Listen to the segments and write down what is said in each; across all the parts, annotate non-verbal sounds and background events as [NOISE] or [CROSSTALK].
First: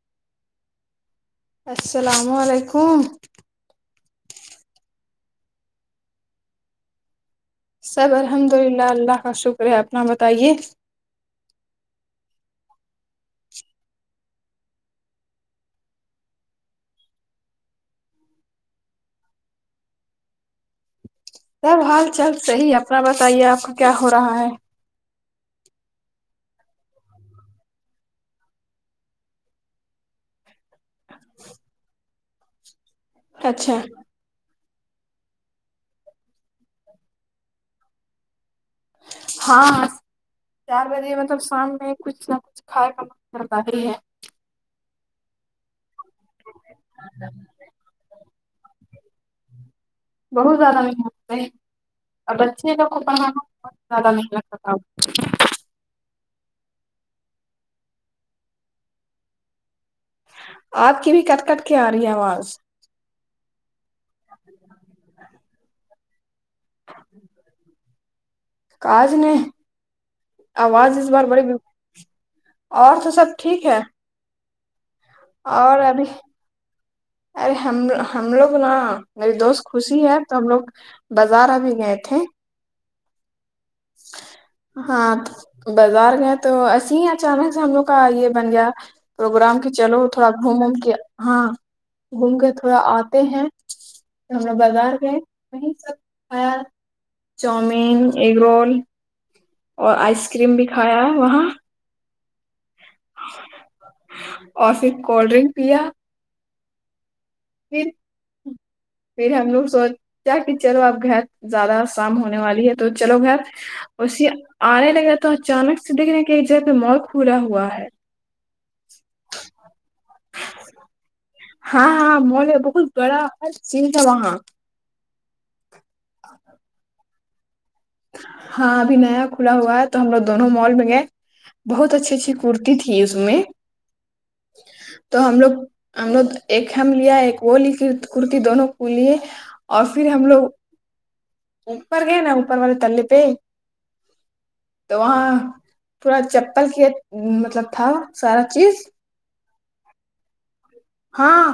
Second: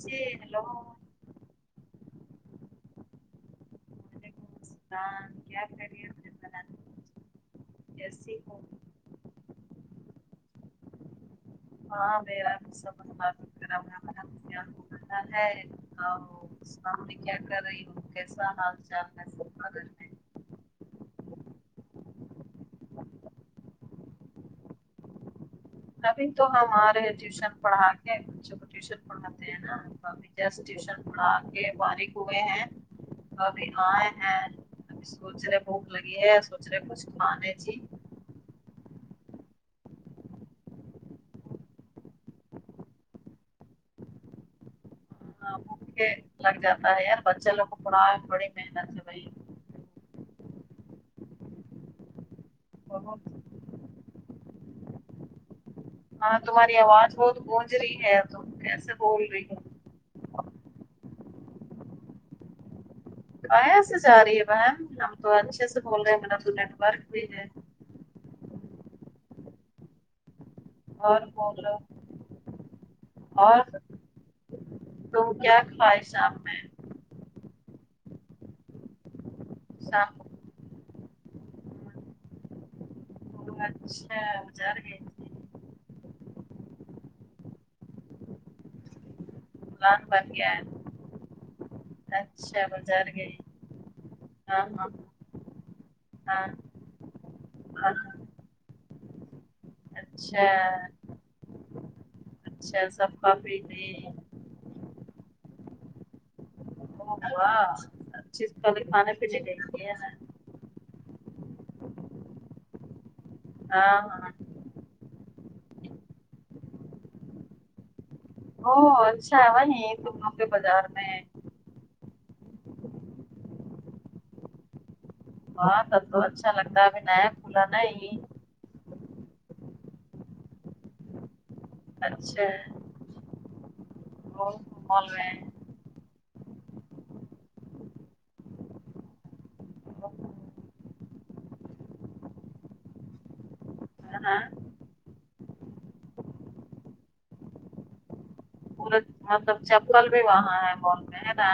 جی hello السلام علیکم وعلیکم السلام کیا خیریت سے سب الحمد للہ اللہ کا شکر ہے اپنا بتائیے ہاں میرا ہو رہا ہے [UNINTELLIGIBLE] شام میں کیا کر رہی ہوں کیسا حال چال ہے سب کا گھر میں سب حال چال صحیح اپنا بتائیے آپ کا کیا ہو رہا ہے ابھی تو ہم آرے ٹیوشن پڑھا کے بچوں کو ٹیوشن پڑھاتے ہے نا بھابھی کے ہاں سے ٹیوشن پڑھا کے فارغ ہوئے ہیں ابھی اچھا آئے سونچ رہے بھوک لگی ہے سونچ رہے کچھ کھالے جی ہاں چار بجے مطلب شام میں کچھ نا کچھ کھائے کا من کرتا ہی ہے ہاں بھوکے لگ جاتا ہے یار بچے لوگ کو پڑھاے بڑی محنت سے بھائی بہت زیادہ محنت ہے بچے لوگوں کو بہت۔ پڑھانا بہت زیادہ محنت کا کام ہوتاہے ہاں تمہاری آواز بہت گونج رہی ہے تم کیسے بول رہی ہو آپ کی بھی کٹ کٹ کے آ رہی ہے آواز کہاں سے جا رہی ہے بہن ہم تو اچھے سے بول رہے ہیں یہاں تو نیٹ ورک بھی ہے کاج نہیں آواز اس اور بار بڑی بولو اور تو سب ٹھیک ہے تو کیا اور ابھی خواہش آپ میں ارے ہم ہم لوگ نا میری دوست خوشی ہے شام کو تو ہم لوگ بازار ابھی گئے تھے اچھا بازار گئی ہاں تھی بازار گئے تو ایسے ہی اچانک سے ہم لوگ کا یے بن گیا پروگرام کی پلان چلو تھوڑا بن گیا گھوم وم کے ہاں ہے گھوم کے اچھا تھوڑا بازار آتے گئی ہیں تو ہم لوگ ہاں ہاں بازار گئے وہیں سب ہاں کھایا ہاں، چاؤمین ایگ رول اور آئس اچھا کریم بھی کھایا ہے وہاں اچھا سب کھا پی تے اور فیر کولڈ ڈرنک پیا ارے وا پھر اچھے سے کھانا پینے گیے [UNINTELLIGIBLE] تیا کی چلو اب گھر زیادہ شام ہونے والی ہے تو چلو گھر ہاں اسی ہاں آنے لگے تو اچانک سے دیکھرے کے ادھر پے مال کھولا ہوا ہے آو اچھا ہے وہی تم لوگ کے بازار میں ہے ہاں ہاں مول ہے بہت بڑا ہر چیز ہے وہاں وا تب تو اچھا لگتا ہے ابھی نیا کھولا نا یے ہاں ابھی نیا کھولا ہوا ہے تو ہم لوگ دونوں مال میں گئے بہت اچھی اچھی اچھا کرتی تھی اس میں وہ مال تو میں ہم لوگ ہم لوگ ایک ہم لیا ایک وہ لی کرتی دونوں کو لیے اور فیر ہم لوگ اوپر گے نا اوپر والے تلے پے ہے نا تو وہاں پورا چپل کی مطلب تھا سارا چیز ہاں تو اب چپل بھی وہاں ہے مال میں ہے ہاں نا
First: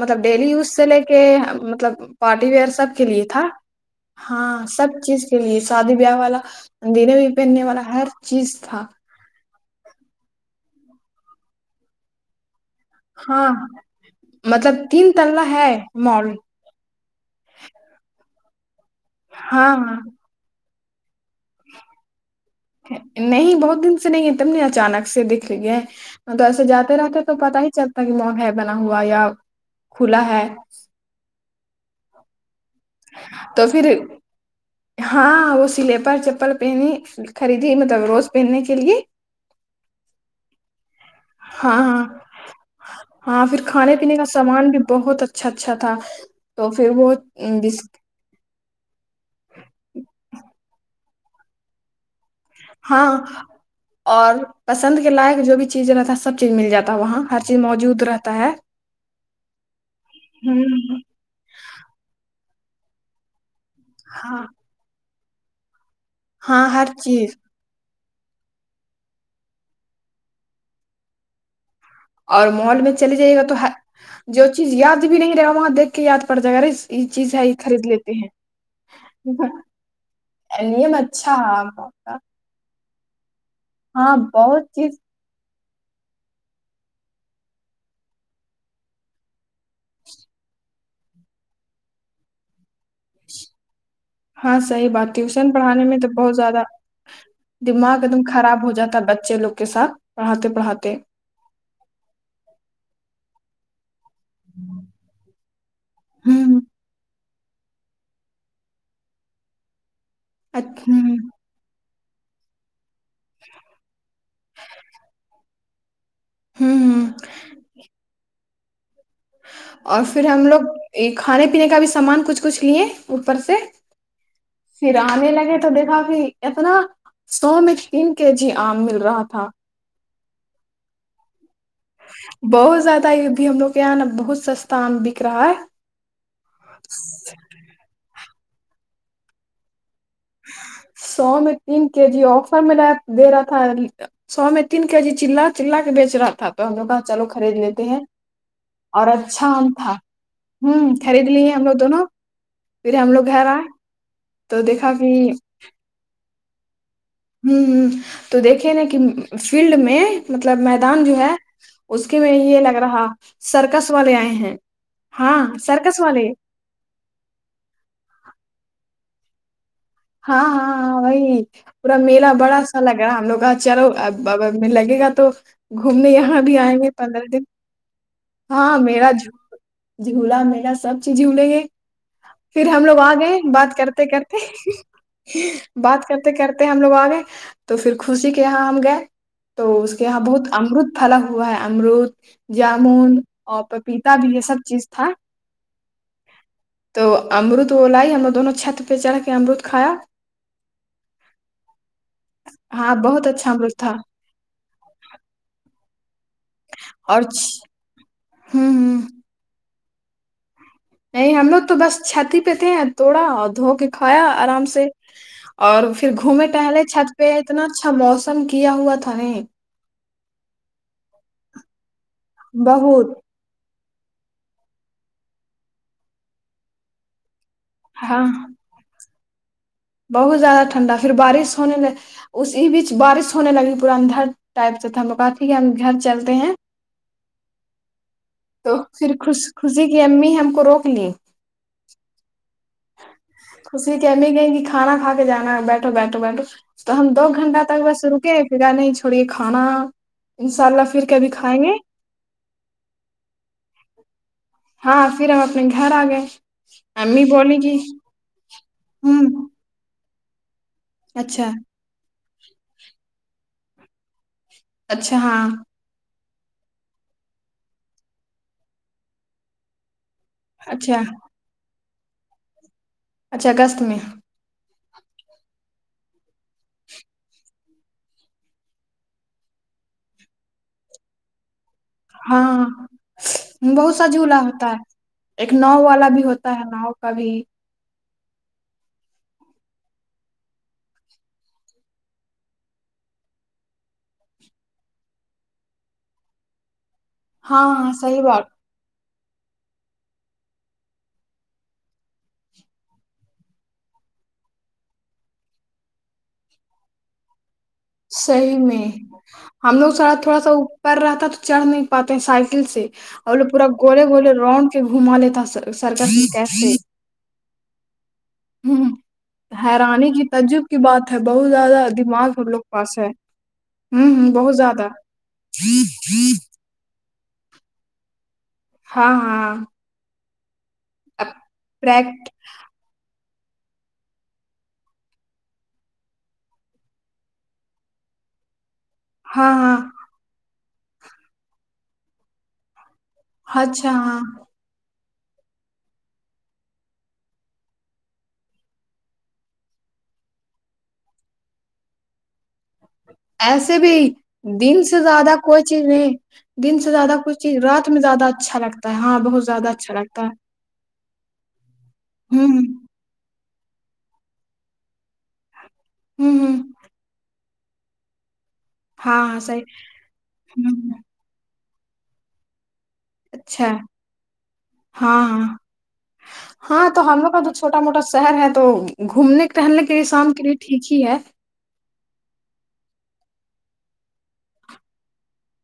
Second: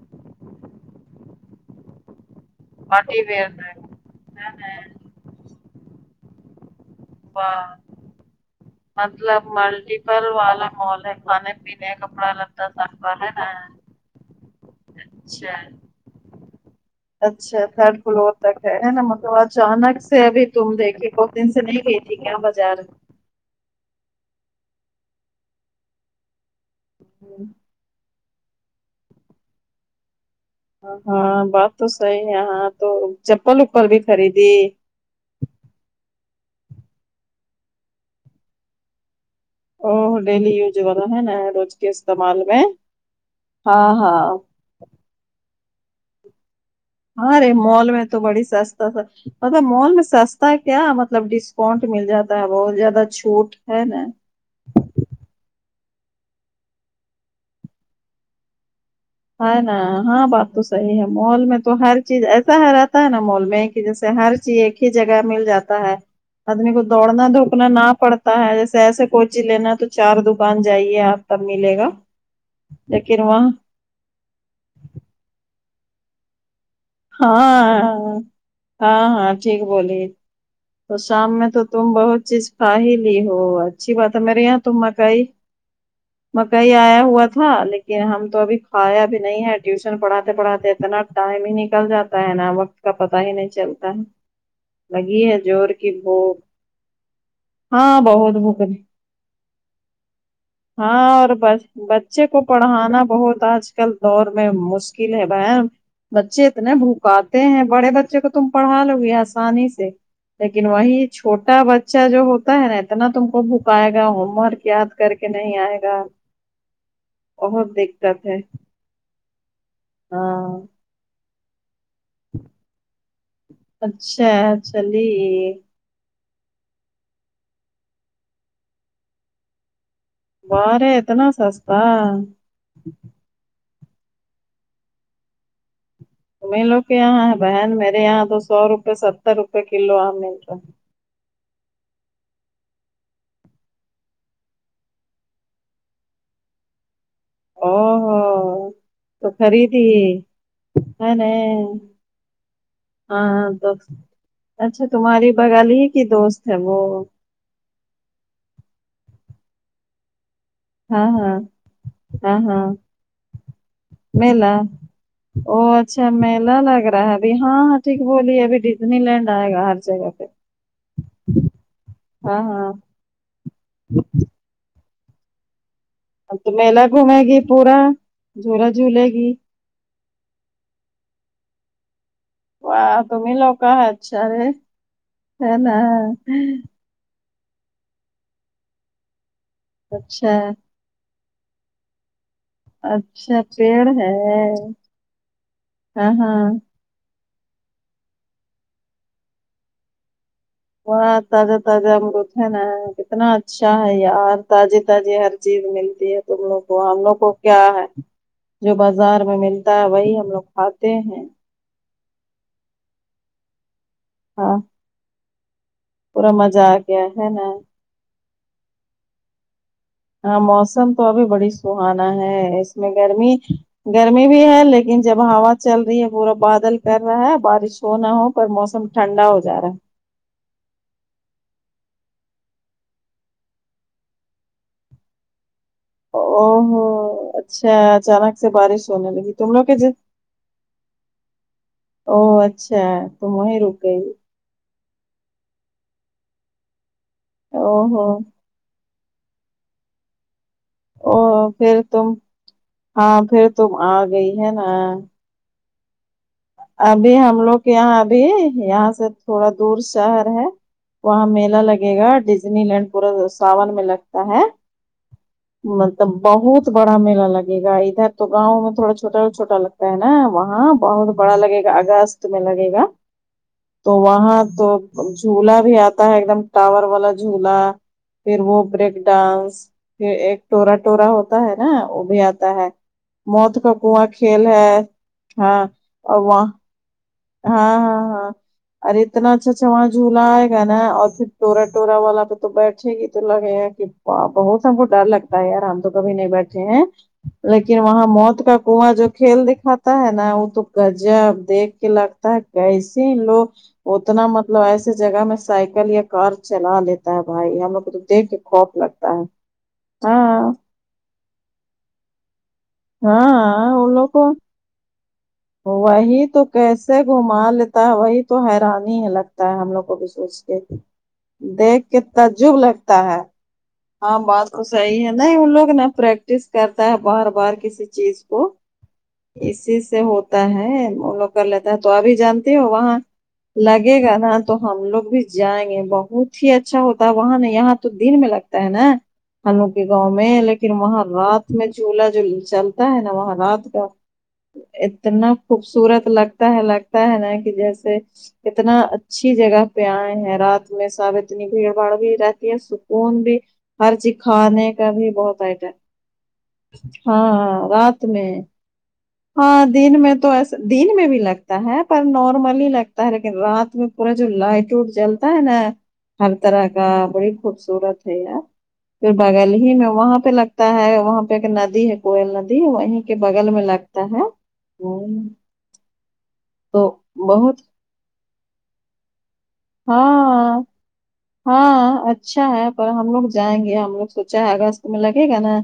مطلب ڈیلی یوز سے لے کے مطلب پارٹی ویئر تک کے پارٹی لیے تھا ویئر میں ہاں ہے نا سب چیز کے لیے شادی بیاہ والا ڈیلی ویر پہنے واہ والا ہر چیز تھا مطلب ملٹیپل والا مال ہے کھانے پینے کپڑا لتا تا سب وا ہاں مطلب تین تللا اچھا ہے مال اچھا تھرڈ فلور تک ہے ہے نا مطلب ہاں اچانک ہاں سے ابھی تم دکھی دو دن سے نہیں گئی تھی کیا بازار نہیں بہت دن سے نہیں تم نے اچانک سے دکھ لے گئے تو ایسے جاتے رہتے تو پتا ہی چلتا ہے کی مال ہےبنا ہوا یا کھولا ہے ہاں بات تو صحیح ہاں تو چپل تو اپل پھر بھی خریدی ہاں وہ سلیپر چپل پہنی خریدی مطلب روز پہنے کے لیے او ڈیلی یوز والا ہے نا روز ہاں کے ہاں استعمال میں ہاں فیر کھانے پینے کا سامان بھی بہت اچھا اچھا تھا تو فیر وہ آ رے مال میں تو تو بڑی سستا تھا مطلب مال میں سستا کیا مطلب ڈسکاؤنٹ مل جاتا بہت زیادہ ہاں چھوٹ ہے نا اور پسند کے لائق جو بھی چیزیں رہتا سب چیز مل جاتا ہے وہاں ہر چیز موجود رہتا ہے ہے نا ہاں بات ہ تو صحیح ہے مال میں تو ہر چیز ایسا ہے رہتا ہے نا مال میں کہ جیسے ہر ہاں چیز ایک ہی جگہ مل جاتا ہے ہاں آدمی کو ہر دوڑنا چیز دو پنانا نہ پڑتا ہے جیسے ایسے کوئی چیز لینا تو چار دکان جائیے آپ تب ملے گا اور مال میں چلیے لیکن جائیے گا وہاں تو ہ جوچیز یاد بھی نہیں رہے گا وہاں دیکھ کے یاد پڑ جائے گا ارے یہ ہاں چیز ہے یہ خرید آ لیتے ہیں آ ہاں ہاں ٹھیک بولی علیم تو اچھا شام میں تو تم ہے، بہت چیز کا ہے لی ہو اچھی بات ہاں ہے میرے یہاں بہت تو چیز مکائی مکائی آیا ہوا تھا لیکن ہم تو ابھی کھایا بھی نہیں ہے ٹیوشن پڑھاتے پڑھاتے اتنا ٹائم ہی نکل جاتا ہے نا وقت کا پتا ہی نہیں چلتا ہے ہاں صحیح بات لگی ہے ٹیوشن زور پڑھانے کی میں تو بہت بھوک زیادہ دماغ ہاں ایک دم بہت خراب بھوک ہو جاتا ہے بچے لوگ کے ساتھ پڑھاتے پڑھاتے ہاں اور بس بچے کو پڑھانا بہت آج کل دور میں مشکل ہے بر بہن ہوں کہتے ہیں بڑے بچے کو تم پڑھا لو گی آسانی سے لیکن اچ- وہی ہوں چھوٹا بچہ اچھا جو ہوتا ہے نا اتنا تم کو بھکائے گا ہوم ورک یاد کر کے نہیں آئے گا ہوں ہوں۔ بہت دیکت ہے اور پھر ہم ہاں لوگ یہ کھانے پینے کا بھی سامان کچھ کچھ لیے اوپر سے اچھا پھر آنے چلیے لگے تو دیکھا کہ اتنا سو میں تین کے جی آم مل رہا تھا واہ رے اتنا سستا بہت زیادہ یہ بھی ہم لوگ کے یہاں نا بہت سستا آم بک رہا ہے تم ہی لوگ کے یہاں ہے بہن میرے یہاں تو سو روپے ستر روپئے کلو آم مل رہا ہے سو میں تین کے جی آفر میں لاے دے رہا تھا سو میں تین کے جی چلا چلا کے بیچ رہا تھا تو ہم نے کہاچلو خرید لیتے ہیں او اور تو اچھا آم خریدی تھا ہوں ہے ن خرید لیے ہم لوگ دونوں پھر ہم لوگ ہاں گھر آئے تو تو اچھا دیکھا کہ تمہاری بغل ہی کی دوست ہے وہ ہوں ہوں تو دیکھے نا کہ فیلڈ میں مطلب میدان ہاں جو ہے ہاں اس کے میں ہاں یہ ہاں لگ رہا سرکس والے آئے ہیں ہاں ا و سرکس اچھا والے میلا لگ رہا ہے ابھی ہاں ہاں ٹھیک بولی ہے اب ڈزنی لینڈ آئے گا ہر جگہ پہ ہاں ہاں ہاں وہئی پورا میلہ ہاں بڑا ہاں سا لگا ہم لوگاں چلو بہ لگے گا تو گھومنے یہاں بھی آئیں ہوے پندرہ دن ہوورا ہاں میرا ج جھولا میرا سب چیز جھولے ہے پھر ہم لوگ واہ آ گئے تمہیں لوگ بات کا ہے کرتے اچھا کرتے رے ہے نا بات کرتے کرتے ہم لوگ اگئی تو پھر خوشی کے یہاں ہم گئے تو اس کے یہاں اچھا بہت امرت پھلا ہوا امرت جا جامون اچھا اور پیڑ پپیتا ہے بھی یہ سب چیز تھا ہاں ہاں تو امرد وہ لائی ہم نے دونوں چھت پہ چڑھ کے امرد کھایا باں تازہ تازہ امروت ہے نا ہاں کتنا بہت اچھا امرت ہے تھا یار تازی تازی ہر چیز ملتی ہے تم لوگ کو ہم لوگ اور کو کیا چھ- ہے ہوں جو ہوں بازار میں ملتا ہے وہی ہم لوگ کھاتے ہیں نہیں ہم لوگ تو بس چھت ہی پے تھے توڑا اور دھو کے کھایا ہاں آرام سے اور پھر پورا گھومے مزہ آ ٹہلے گیا چھت ہے پہ نا اتنا اچھا موسم کیا ہوا تھا نہیں ہاں موسم تو ابھی بڑی سہانا ہے اس میں بہت گرمی گرمی بھی ہے لیکن جب ہوا چل رہی ہے پورا بادل کر رہا ہے بارش ہو نہ ہاں ہو پر موسم ٹھنڈا ہو جا رہا بہت زیادہ ٹنڈا پھر بارش ہونے دیں اسی بیچ بارش ہونے لگی پورا اندھر ٹائپ سے تھا کافی ہم گھر چلتے ہیں او ہو اچھا اچانک سے تو بارش پھر ہونے لگی خوش تم لوگ کے خوشی جس؟ کی امی ہم کو روک لی او اچھا تو وہی رک گئی گئےیں گے کھانا کھ کے جانا بیٹھو بیٹھو بیٹھو تو ہم دو گنٹہ او تک بس ہو رکے خدا نہیں چھوڑیے کھانا انشاء اللہ پھر او کبھی کھائیں گے پھر تم ہاں پھر تم آ گئی ہے نا ہاں پھر ہم اپنے گھر آ گئے ابھی امی ہم بولی لوگ کہ یہاں یہاں سے ہوں تھوڑا دور شہر ہے وہاں اچھا میلا لگے لگے گا ڈزنی لینڈ پورا ساون میں لگتا ہے اچھا ہاں مطلب بہت بڑا میلہ لگے گا ادھر تو گاؤں میں تھوڑا چھوٹا چھوٹا لگتا ہے نا وہ ہاں اچھا بہت بڑا لگے گا اگست میں لگے گا اچھا اگست میں تو وہاں تو جھولا بھی آتا ہے ایک دم ٹاور والا جھولا پھر وہ بریک ڈانس پھر ایک ٹورا ٹورا ہوتا آتا ہے نا وہ بھی آتا ہے ہاں موت کا بہت کنواں سا جھولا کھیل ہے ہوتا ایک ہاں ناؤ والا اور بھی وہاں ہوتا ہے ناؤ کا بھی ہاں ہاں ہاں ارے اتنا اچھا اچھا وہاں جھولا آئے گا نا اور پھر ٹورا ٹورا والا پہ تو بیٹھے گی تو لگے بہت ہم کو ڈر لگتا ہے یار ہم تو کبھی نہیں بیٹھے ہیں لیکن ہاں وہاں صحیح موت بات کا کنواں جو کھیل دکھاتا ہے نا وہ تو گجب دیکھ کہ لگتا ہے کیسے ہی لوگ اتنا مطلب ایسے جگہ میں سائیکل یا کار چلا لیتا ہے بھائی ہم لوگ کو تو دیکھ کے صحیح خوف میں لگتا ہے ہم لوگ سڑک تھوڑا سا ہاں اوپر رہتا تو چڑھ نہیں پاتے سائیکل سے اور لو پورا ہاں ان گولے لوگ کو گولے راو نڈ کے گھما لیتا سرکس میں وہی تو کیسے گھما لیتے وہی تو ہ حیران ہی لگتا ہے ہم لوگ کو بھی حیرانی کی سوچ کے تجب کی بات ہے بہت زیادہ دیکھ کے دماغ تد ہم جگ لوگ پاس لگتا ہے ہوں ہاں ہ بات بہت تو زیادہ صحیح ہے نہیں ان لوگ نا پریکٹس کرتا ہے بار بار کسی چیز کو ہاں ہاں اسی سے ہوتا ہے وہ لوگ کر لیتا ہے تو ابھی پریکٹ جانتے ہو وہاں لگے گا نا تو ہم لوگ بھی جائیں گے بہت ہی اچھا ہوتا ہے وہاں نئی یہاں تو دن میں لگتا نا ہاں ہنو ہاں کے گاؤں میں لیکن وہاں رات میں چولہ جو چلتا ہے نا وہاں رات کا اچھا ہاں اتنا خوبصورت لگتا ہے لگتا ہے نا کہ جیسے اتنا اچھی جگہ پہ آئے ہیں رات میں سب اتنی بھیڑ بھاڑ بھی رہتی ہے سکون بھی ایسے ہر بھی چیز کھانے دن کا سے بھی زیادہ بہت کوئی چیز آئٹم نہیں دن سے زیادہ کوئی چیز رات میں زیادہ اچھا لگتا ہے ہاں بہت زیادہ دن اچھا میں لگتا تو ہے ایسا دن میں بھی لگتا ہے پر ہوں نارملی لگ تا ہے لیکن رات میں پورا جو لائٹ وٹ جلتا ہے نا ہ ہر ہوں طرح ہ کا بڑی خوبصورت ہے یار پھر ہاں ہاں بگل صحیح ہی میں وہاں پہ لگتا ہ ہے وہاں پہ ایک ندی ہے کوئل ندی وہیں کے بغل میں اچھا لگتا ہے ہاں ہوں، ہاں ہاں تو ہم لوگ کا تو چھوٹا موٹا شہر ہے تو گھومنے ٹہلنے کے لیے شام کے لیے ہاں ٹھیک ہی کی ہے ہاں اچھا ہے پر ہم لوگ جائیں گے ہم لوگ سوچا ہے اگست میں لگے گا نا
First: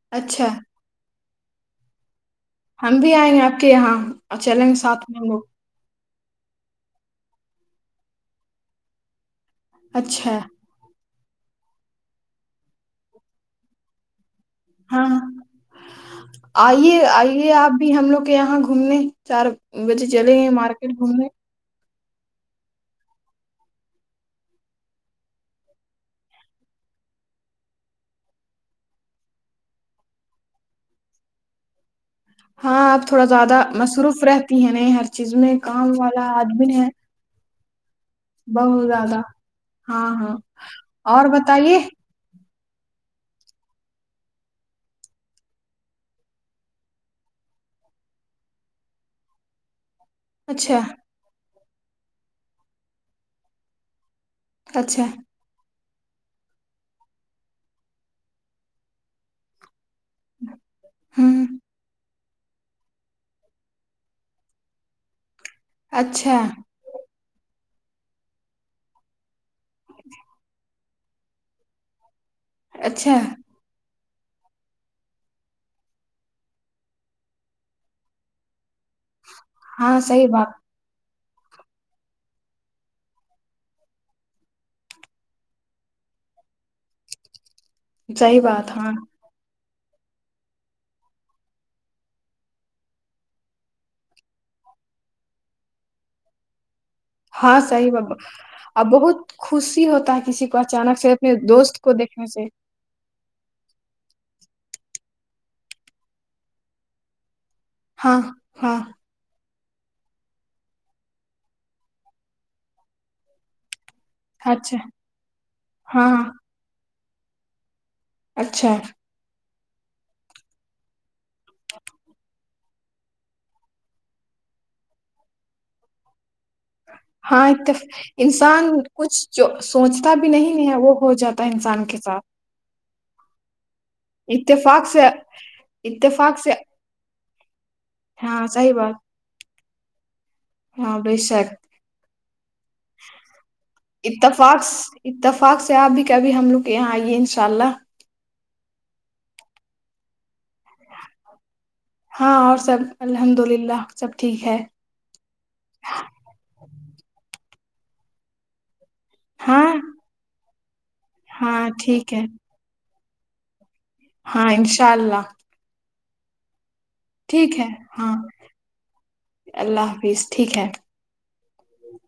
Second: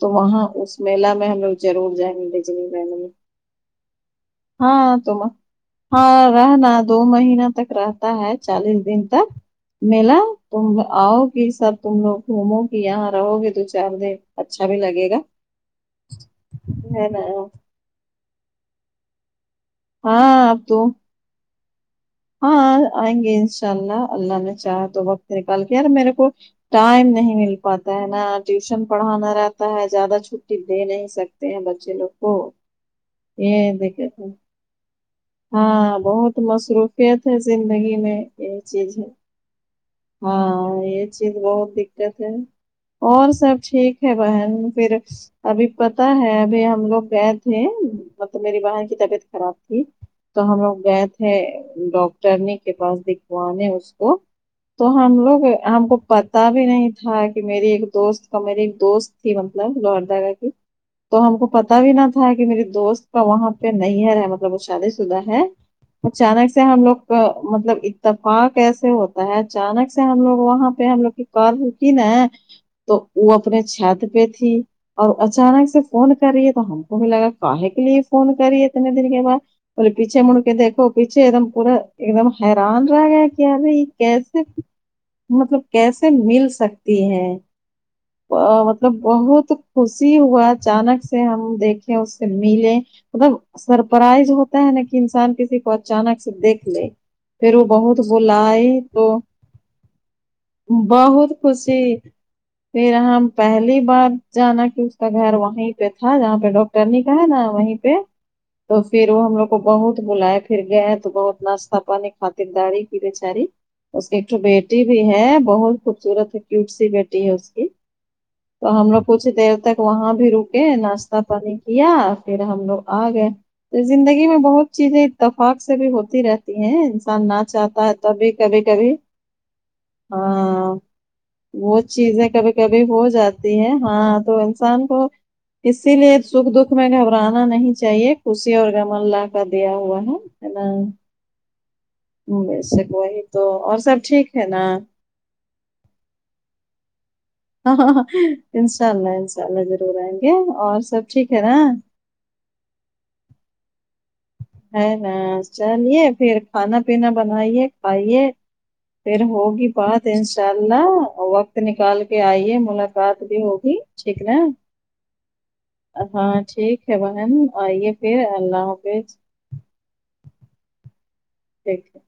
تو وہاں اچھا اس میلہ میں ہم لوگ ضرور جائیں گے ڈزنی لینڈ ہم میں بھی آئیں گے آپ کے یہاں اور چلیں گے ہاں ساتھ میں تم ہم لوگ ہاں رہنا دو مہینے تک رہتا ہے چالیس دن تک میلا اچھا تم آؤ گی سب تم لوگ گھومو گی یہاں رہو گی دو چار دن اچھا بھی لگے ہاں گا رہنے او ابھی ہم لوگ کے یہاں گھومنے چار بجے چلے ہاں ہیں اب تو مارکیٹ گھومنے ہاں آئیں گے ان شاء اللہ اللہ نے چاہا تو وقت نکال کیا میرے کو ٹائم نہیں مل پاتا ہے نا ٹیوشن پڑھانا رہتا ہے زیادہ چھٹی دے نہیں سکت تے ہیں بچے لوگ کو ہاں آپ تھوڑا زیادہ یہ دقت مصروف ہے رہتی ہیں نا ہاں بہت مصروفیت ہے زندگی میں یہ بہت چیز ہے زیادہ ہاں یہ اور چیز بہت بتائیے دقت اور سب ٹھیک ہے بہن پھر ابھی پتا ہے ابھی ہم لوگ گئے تھے مطلب میری بہن کی طبیعت خراب تھی تو ہم لوگ اچھا گئے تھے ڈاکٹرنی کے پاس دکھوانے اس کو تو اچھا ہم لوگ ہم پتا بھی نہیں تھا کہ میری ایک دوست کا میری ایک دوست تھی مطلب گا کہ تو ہم ہوں کو پتا بھی نہ تھا کہ میری دوست ہے وہاں پہ نہیں ہے مطلب وہ شادی شدہ ہے اچھا اچانک سے ہم لوگ کا مطلب اتفاق ایسے ہوتا ہے اچانک سے ہم لوگ وہاں پہ ہم لوگ کی کار رکی نا تو اچھا وہ اپنے چھات پہ تھی اور اچانک سے فون کر رہی ہے تو ہم کو بھی لگا کاہے کے لیے فون کر رہی ہے اتنے دن کے بعد بولی ہاں پیچے صحیح مڑ کے بات دھو پیچھے ایک دم پورا ایک دم حیران رہ گیا کہ اری یہ کیسے مطلب کیسے مل سکتی ہے صحیح ا بات مطلب ہاں بہت خوشی ہوا اچانک سے ہم دیکھیں اس سے ملے مطلب سرپرائز ہو تا ہے نا کہ انسان کسی کو اچانک سے دیکھ لے پھر ہاں وہ صحیح بہت بابا بلائی ا تو بہت خوشی ہوتا ہے کسی کو اچانک سے اپنے بہت دوست کو خوشی دیکھنے سے پھر ہم پہلی بار جانا کہ اس کا گھر وہیں پہ تھا جہاں پہ ڈاکٹرنی کا ہے نا وہیں پہ پہ ہاں ہاں تو پھر وہ ہم لوگ کو بہت بلایا پھر گیا ہے تو بہت ناشہ پانی خاطر داری کی بیچاری اس کی ایک اچھا بیٹی بھی ہے بہت ہاں ہاں خوبصورت ہے کیوٹ سی بیٹی ہے اس کی اچھا تو ہم لوگ کچھ دیر تک وہاں بھی رکے ناشتہ پانی کیا پھر ہم لوگ آ گئے زندگی میں بہت چیزیں اتفاق سے بھی ہوتی رہتی ہیں نہ ہاں اتف... چاہتا ہے توبھی کبھی انسان کبھی کچھ جو سوچتا ہ بھی نہیں ہے وہ ہو جاتا ہے وہ انسان کے ساتھ چیزیں کبھی کبھی ہو جاتی ہیں ہاں تو انسان اتفاق کو سے اسی لیے اتفاق سکھ سے دکھ میں گھبرانا نہیں چاہیے ہاں خوشی اور صحیح غم بات اللہ کا دیا ہوا ہے اللہ ہاں بی شاک ویسے وہی تو اور سب ٹھیک ہے نا اتفاق اتفاق سے آپ بھی کبھی ہم لوگ کے یہاں آئیے شاء اللہ ہاں ہاں ہاں انشاء اللہ انشاء اللہ ضرور آئیں گے اور سب ٹھیک ہے نا ہاں اور سب الحمد للہ سب ٹھیک ہے نا چلیے پھر کھانا پینا بنائیے کھائیے پھر ہاں ہوگی بات انشاء اللہ وقت ہاں نکال ٹھیک کے ہے آئیے ملاقات رات بھی ہوگی ٹھیک ہے ہاں انشاء اللہ ہاں ٹھیک ٹھیک ہے بہن ٹھیک ہے آئیے ہاں پھر اللہ حافظ اللہ حافظ ٹھیک ہے ٹھیک ہے